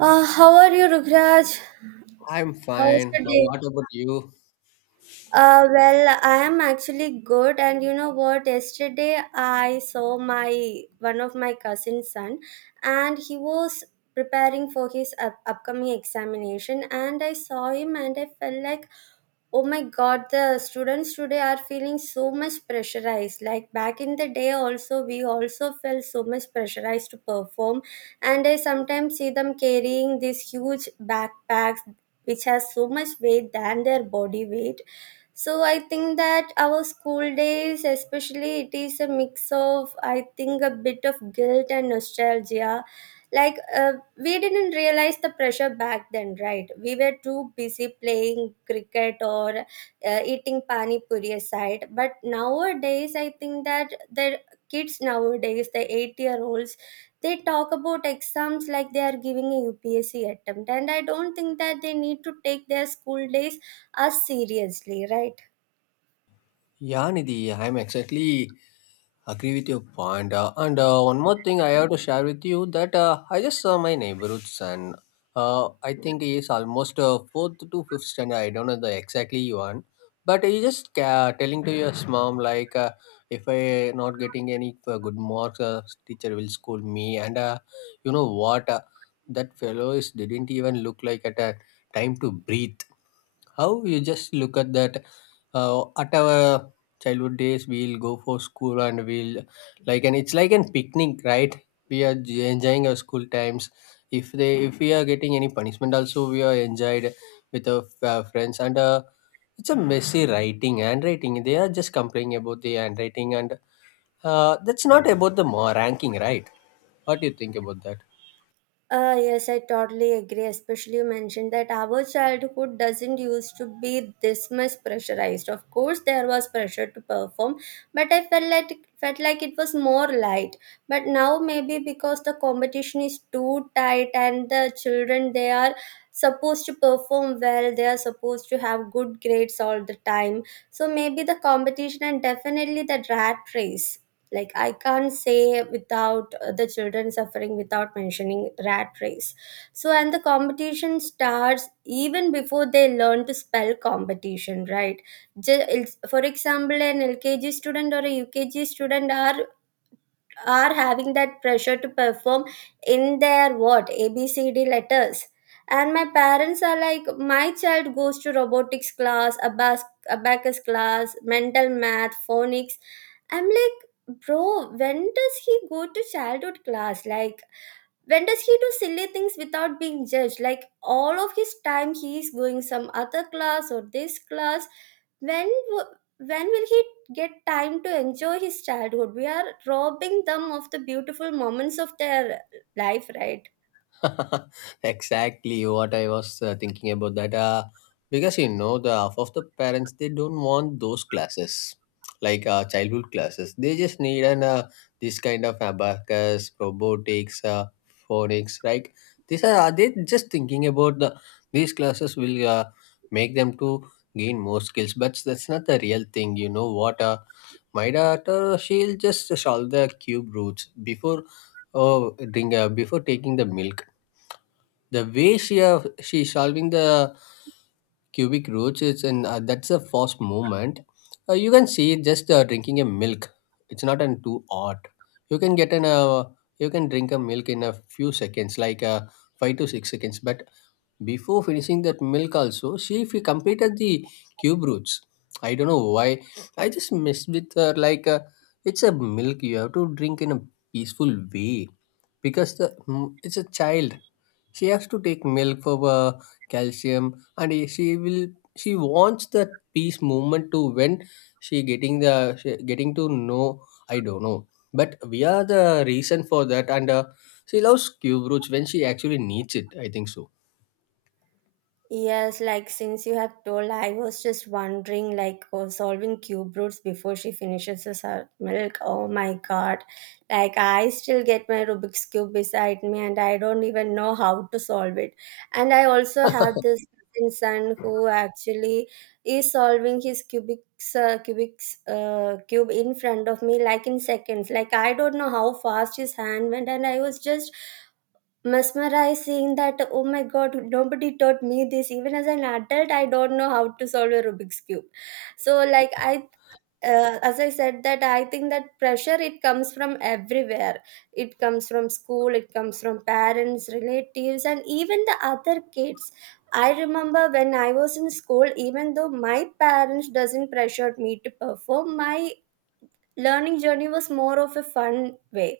How are you, Rukraj? I'm How was fine. your How, day? what about you? Well, I am actually good, and you know what? Yesterday, I saw my one of my cousin's son, and he was preparing for his upcoming examination. And I saw him, and I felt like, oh my god, the students today are feeling so much pressurized. Like back in the day, also we also felt so much pressurized to perform, and I sometimes see them carrying these huge backpacks which has so much weight than their body weight, so I think that our school days, especially, it is a mix of, I think, a bit of guilt and nostalgia. Like, we didn't realize the pressure back then, right? We were too busy playing cricket or eating pani puri aside. But nowadays, I think that the kids nowadays, the 8-year-olds, they talk about exams like they are giving a UPSC attempt, and I don't think that they need to take their school days as seriously, right? Yeah, Nidhi, I'm exactly agree with your point. And one more thing I have to share with you that I just saw my neighborhood's, and I think he is almost fourth to fifth standard. I don't know the exactly one, but he just telling to his mom like, if I not getting any good marks, teacher will scold me. And You know what? That fellow is didn't even look like at a time to breathe. How you just look at that. At our childhood days, we'll go for school and we'll, like, and it's like an picnic, right? We are enjoying our school times. If we are getting any punishment, also we are enjoyed with our friends. And It's a messy writing, handwriting. They are just complaining about the handwriting, and that's not about the more ranking, right? What do you think about that? Yes, I totally agree. Especially you mentioned that our childhood doesn't used to be this much pressurized. Of course, there was pressure to perform, but I felt like it was more light. But now maybe because the competition is too tight and the children they are supposed to perform well, they are supposed to have good grades all the time. So maybe the competition and definitely the rat race, like I can't say without the children suffering without mentioning rat race. So, and the competition starts even before they learn to spell competition, right? Ju- for example, an LKG student or a UKG student are having that pressure to perform in their what ABCD letters. And my parents are like, my child goes to robotics class, abacus class, mental math, phonics. I'm like, bro, when does he go to childhood class? Like, when does he do silly things without being judged? Like, all of his time he is going some other class or this class. when w- when will he get time to enjoy his childhood? We are robbing them of the beautiful moments of their life, right? Exactly what I was thinking about that. Because the half of the parents they don't want those classes, like childhood classes. They just need an, this kind of abacus, robotics, phonics. Like these are they just thinking about the these classes will make them to gain more skills, but that's not the real thing. You know what? My daughter she'll just solve the cube roots before. Oh, drink before taking the milk, the way she she's solving the cubic roots is in, that's a fast movement. You can see just drinking a milk, it's not an too hot. You can get an, you can drink a milk in a few seconds, like 5 to 6 seconds, but before finishing that milk also she if you completed the cube roots. I don't know why. I just messed with her like, it's a milk, you have to drink in a peaceful way because the it's a child, she has to take milk for calcium. And she wants that peace movement to when she getting the she getting to know. I don't know, but we are the reason for that. And she loves cube roots when she actually needs it, I think so. Yes, like since you have told, I was just wondering, like, oh, solving cube roots before she finishes her milk. Oh my god. Like, I still get my Rubik's Cube beside me and I don't even know how to solve it. And I also have this cousin son who actually is solving his cube in front of me, like in seconds. Like, I don't know how fast his hand went, and I was just mesmerizing that, oh my god, nobody taught me this. Even as an adult I don't know how to solve a Rubik's Cube. So like, I as I said that, I think that pressure, it comes from everywhere. It comes from school, it comes from parents, relatives, and even the other kids. I remember when I was in school, even though my parents doesn't pressured me to perform, my learning journey was more of a fun way.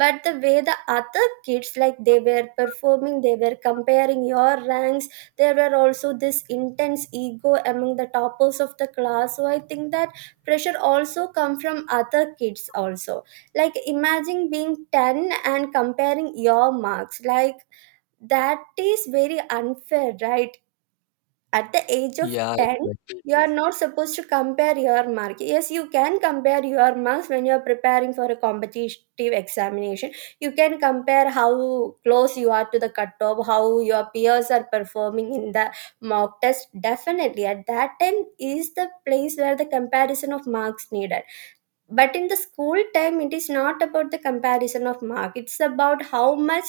But the way the other kids, like they were performing, they were comparing your ranks. There were also this intense ego among the toppers of the class, so I think that pressure also come from other kids also. Like imagine being 10 and comparing your marks, like that is very unfair, right? At the age of Yeah, 10, exactly. you are not supposed to compare your mark. Yes, you can compare your marks when you are preparing for a competitive examination. You can compare how close you are to the cutoff, how your peers are performing in the mock test. Definitely at that time is the place where the comparison of marks needed. But in the school time, it is not about the comparison of mark, it's about how much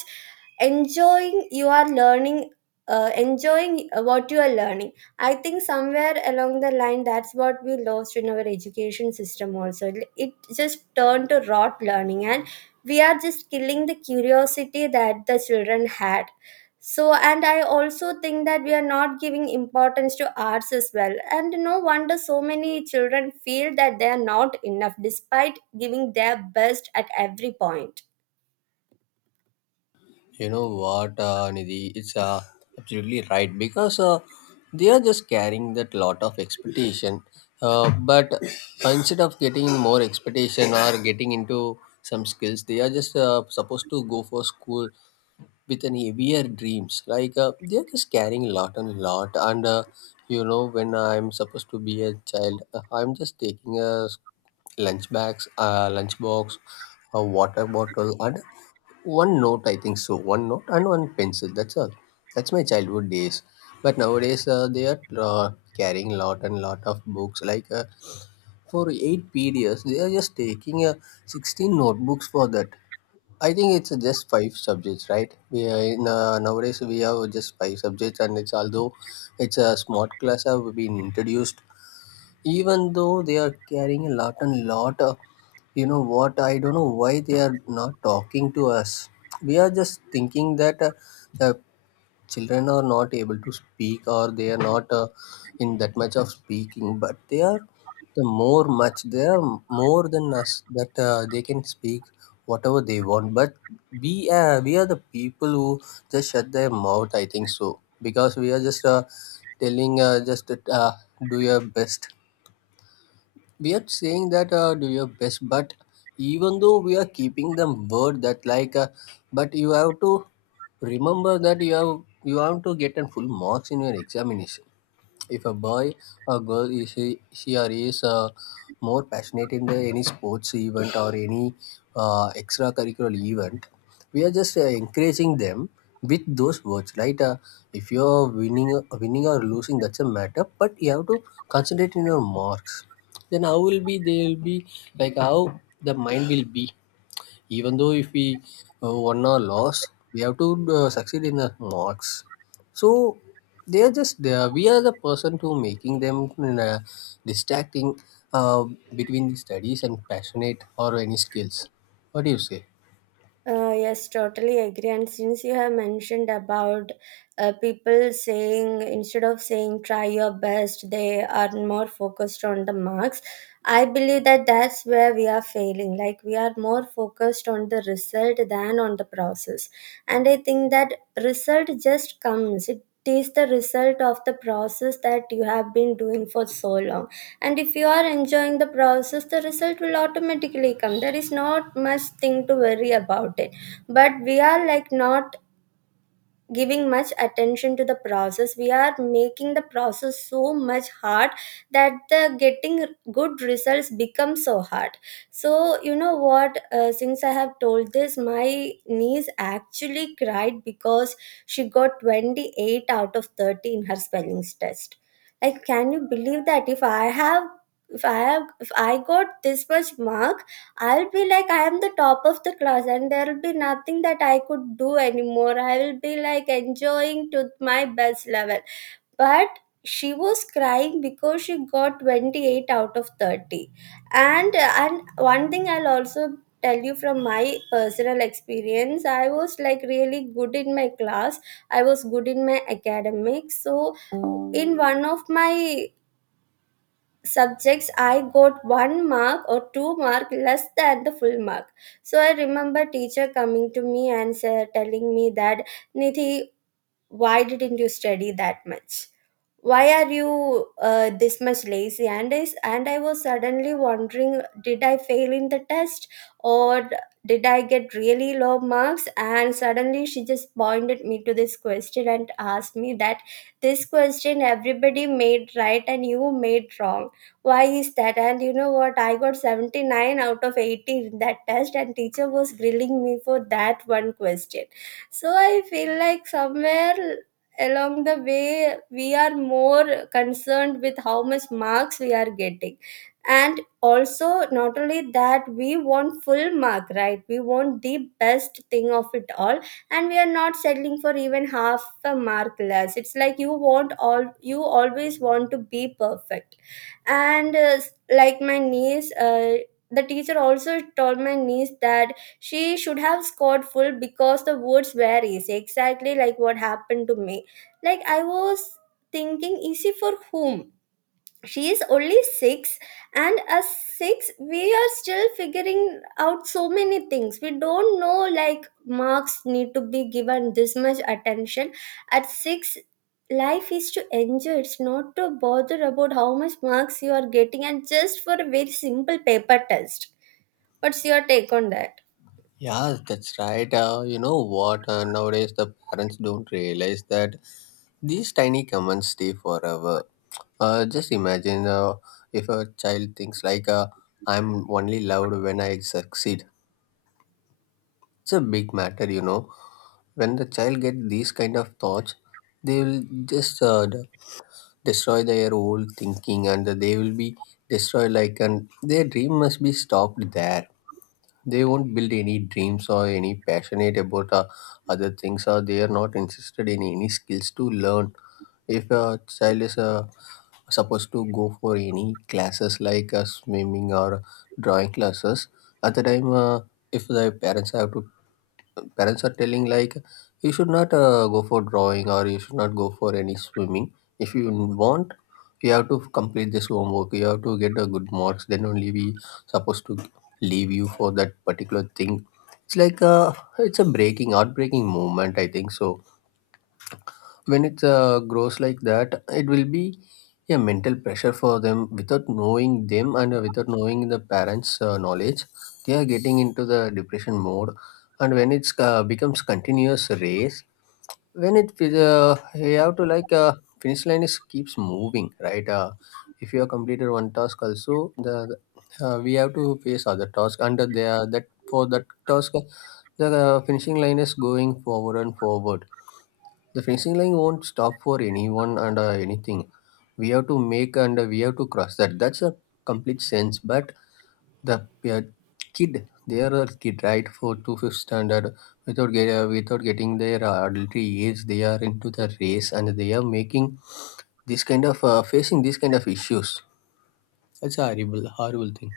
enjoying you are learning, enjoying what you are learning. I think somewhere along the line, that's what we lost in our education system also. It just turned to rote learning, and we are just killing the curiosity that the children had. So, and I also think that we are not giving importance to arts as well, and no wonder so many children feel that they are not enough despite giving their best at every point. You know what, Nidhi? It's absolutely right because they are just carrying that lot of expectation. But instead of getting more expectation or getting into some skills, they are just supposed to go for school with an heavier dreams. Like they are just carrying lot and lot. And You know, when I'm supposed to be a child, I'm just taking a lunch bags, lunch box, a water bottle, and one note, I think so. One note and one pencil. That's all. That's my childhood days. But nowadays, they are carrying lot and lot of books. Like for eight periods, they are just taking 16 notebooks for that. I think it's just five subjects, right? We are in, nowadays we have just five subjects, and it's, although it's a smart class have been introduced, even though they are carrying a lot and lot of, you know what, I don't know why they are not talking to us. We are just thinking that the children are not able to speak, or they are not in that much of speaking, but they are the more much they are more than us, that they can speak whatever they want. But we are the people who just shut their mouth, I think so, because we are just telling, just do your best. We are saying that do your best, but even though we are keeping the word that, like but you have to remember that you have to get a full marks in your examination. If a boy or girl is she or he is more passionate in the any sports event or any extracurricular event, we are just encouraging them with those words, right? If you're winning or losing, that's a matter, but you have to concentrate in your marks. Then how will be they'll be, like how the mind will be, even though if we won or lost, we have to succeed in the marks. So they are just they we are the person to making them distracting uh, between the studies and passionate or any skills. What do you say? Yes, totally agree. And since you have mentioned about people saying instead of saying try your best, they are more focused on the marks. I believe that that's where we are failing. Like, we are more focused on the result than on the process. And I think that result just comes. It is the result of the process that you have been doing for so long, and if you are enjoying the process, the result will automatically come. There is not much thing to worry about it. But we are like not giving much attention to the process. We are making the process so much hard that the getting good results become so hard. So, you know what, since I have told this, my niece actually cried because she got 28 out of 30 in her spellings test. Like, can you believe that? If I got this much mark, I'll be like, I am the top of the class, and there'll be nothing that I could do anymore. I will be like enjoying to my best level. But she was crying because she got 28 out of 30. And one thing I'll also tell you from my personal experience, I was like really good in my class, I was good in my academics. So in one of my subjects I got one mark or two mark less than the full mark. So I remember teacher coming to me and telling me that, Nithi, why didn't you study that much? Why are you this much lazy? And I was suddenly wondering, did I fail in the test, or did I get really low marks? And suddenly she just pointed me to this question and asked me that, this question everybody made right and you made wrong. Why is that? And you know what, I got 79 out of 80 in that test, and teacher was grilling me for that one question. So I feel like somewhere along the way, we are more concerned with how much marks we are getting. And also not only that, we want full mark, right? We want the best thing of it all. And we are not settling for even half a mark less. It's like you want all, you always want to be perfect. And like my niece, the teacher also told my niece that she should have scored full because the words were easy, exactly like what happened to me. Like, I was thinking, easy for whom? She is only six, and as six, we are still figuring out so many things. We don't know, like marks need to be given this much attention. At six, life is to enjoy. It's not to bother about how much marks you are getting, and just for a very simple paper test. What's your take on that? Yeah, that's right. You know what, nowadays the parents don't realize that these tiny comments stay forever. Just imagine, if a child thinks like, "I'm only loved when I succeed." It's a big matter, you know. When the child gets these kind of thoughts, they will just destroy their whole thinking, and they will be destroyed. Like, and their dream must be stopped there. They won't build any dreams or any passionate about other things, or they are not interested in any skills to learn. If a child is a supposed to go for any classes like swimming or drawing classes, at the time, if the parents have to parents are telling like, you should not go for drawing, or you should not go for any swimming. If you want, you have to complete this homework, you have to get a good marks, then only we supposed to leave you for that particular thing. It's like, uh, it's a breaking heartbreaking moment, I think so. When it grows like that, it will be a mental pressure for them without knowing them, and without knowing the parents knowledge, they are getting into the depression mode. And when it's becomes continuous race, when it you have to, like finish line is keeps moving, right? If you have completed one task, also we have to face other task under there, that for that task the finishing line is going forward and forward. The finishing line won't stop for anyone, and anything. We have to make, and we have to cross that. That's a complete sense. But the, kid, they are a kid, right? For two fifth standard, without without getting their adultery age, they are into the race, and they are making this kind of facing these kind of issues. That's a horrible, horrible thing.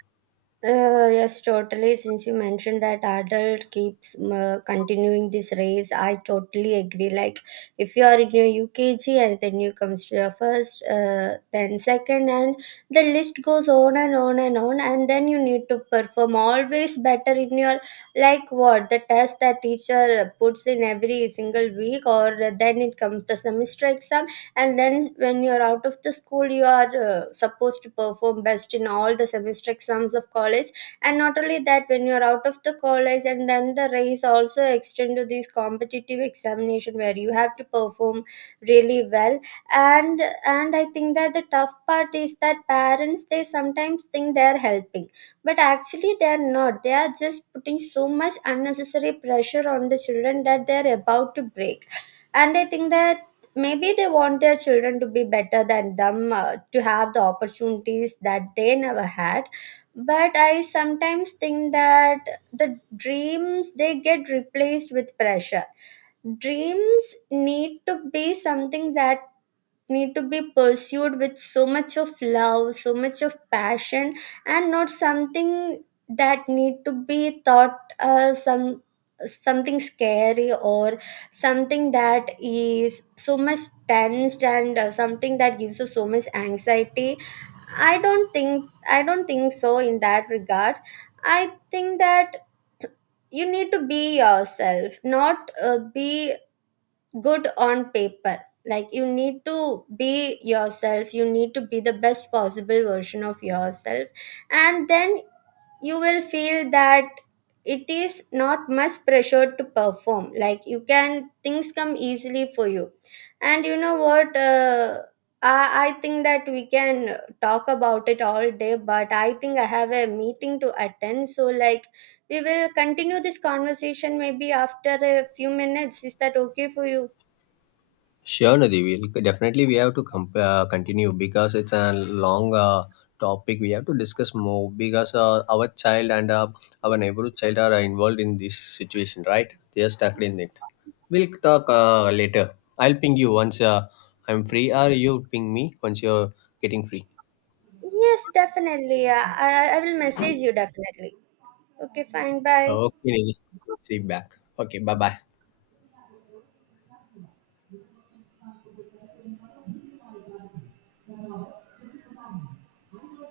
Yes, totally. Since you mentioned that adult keeps continuing this race, I totally agree. Like, if you are in your UKG and then you comes to your first, then second, and the list goes on and on and on, and then you need to perform always better in your, like, what the test that teacher puts in every single week, or then it comes the semester exam. And then when you're out of the school, you are supposed to perform best in all the semester exams of college. And not only that, when you're out of the college, and then the race also extend to these competitive examination where you have to perform really well. And I think that the tough part is that parents, they sometimes think they're helping, but actually they're not. They are just putting so much unnecessary pressure on the children that they're about to break. And I think that maybe they want their children to be better than them, to have the opportunities that they never had. But I sometimes think that the dreams, they get replaced with pressure. Dreams need to be something that need to be pursued with so much of love, so much of passion. And not something that need to be thought, something scary, or something that is so much tensed, and something that gives us so much anxiety. I don't think so in that regard. I think that you need to be yourself, not be good on paper. Like, you need to be yourself, you need to be the best possible version of yourself. And then you will feel that it is not much pressure to perform. Like, you can, things come easily for you. And you know what, I think that we can talk about it all day, but I think I have a meeting to attend, so like we will continue this conversation maybe after a few minutes. Is that okay for you? Sure, Nadi. We'll definitely we have to continue because it's a long topic. We have to discuss more because our child and our neighborhood child are involved in this situation, right? They are stuck in it. We'll talk later. I'll ping you once I'm free, or you ping me once you're getting free. Yes, definitely. I will message you definitely. Okay, fine. Bye. Okay, Nidhi. We'll see you back. Okay, bye bye.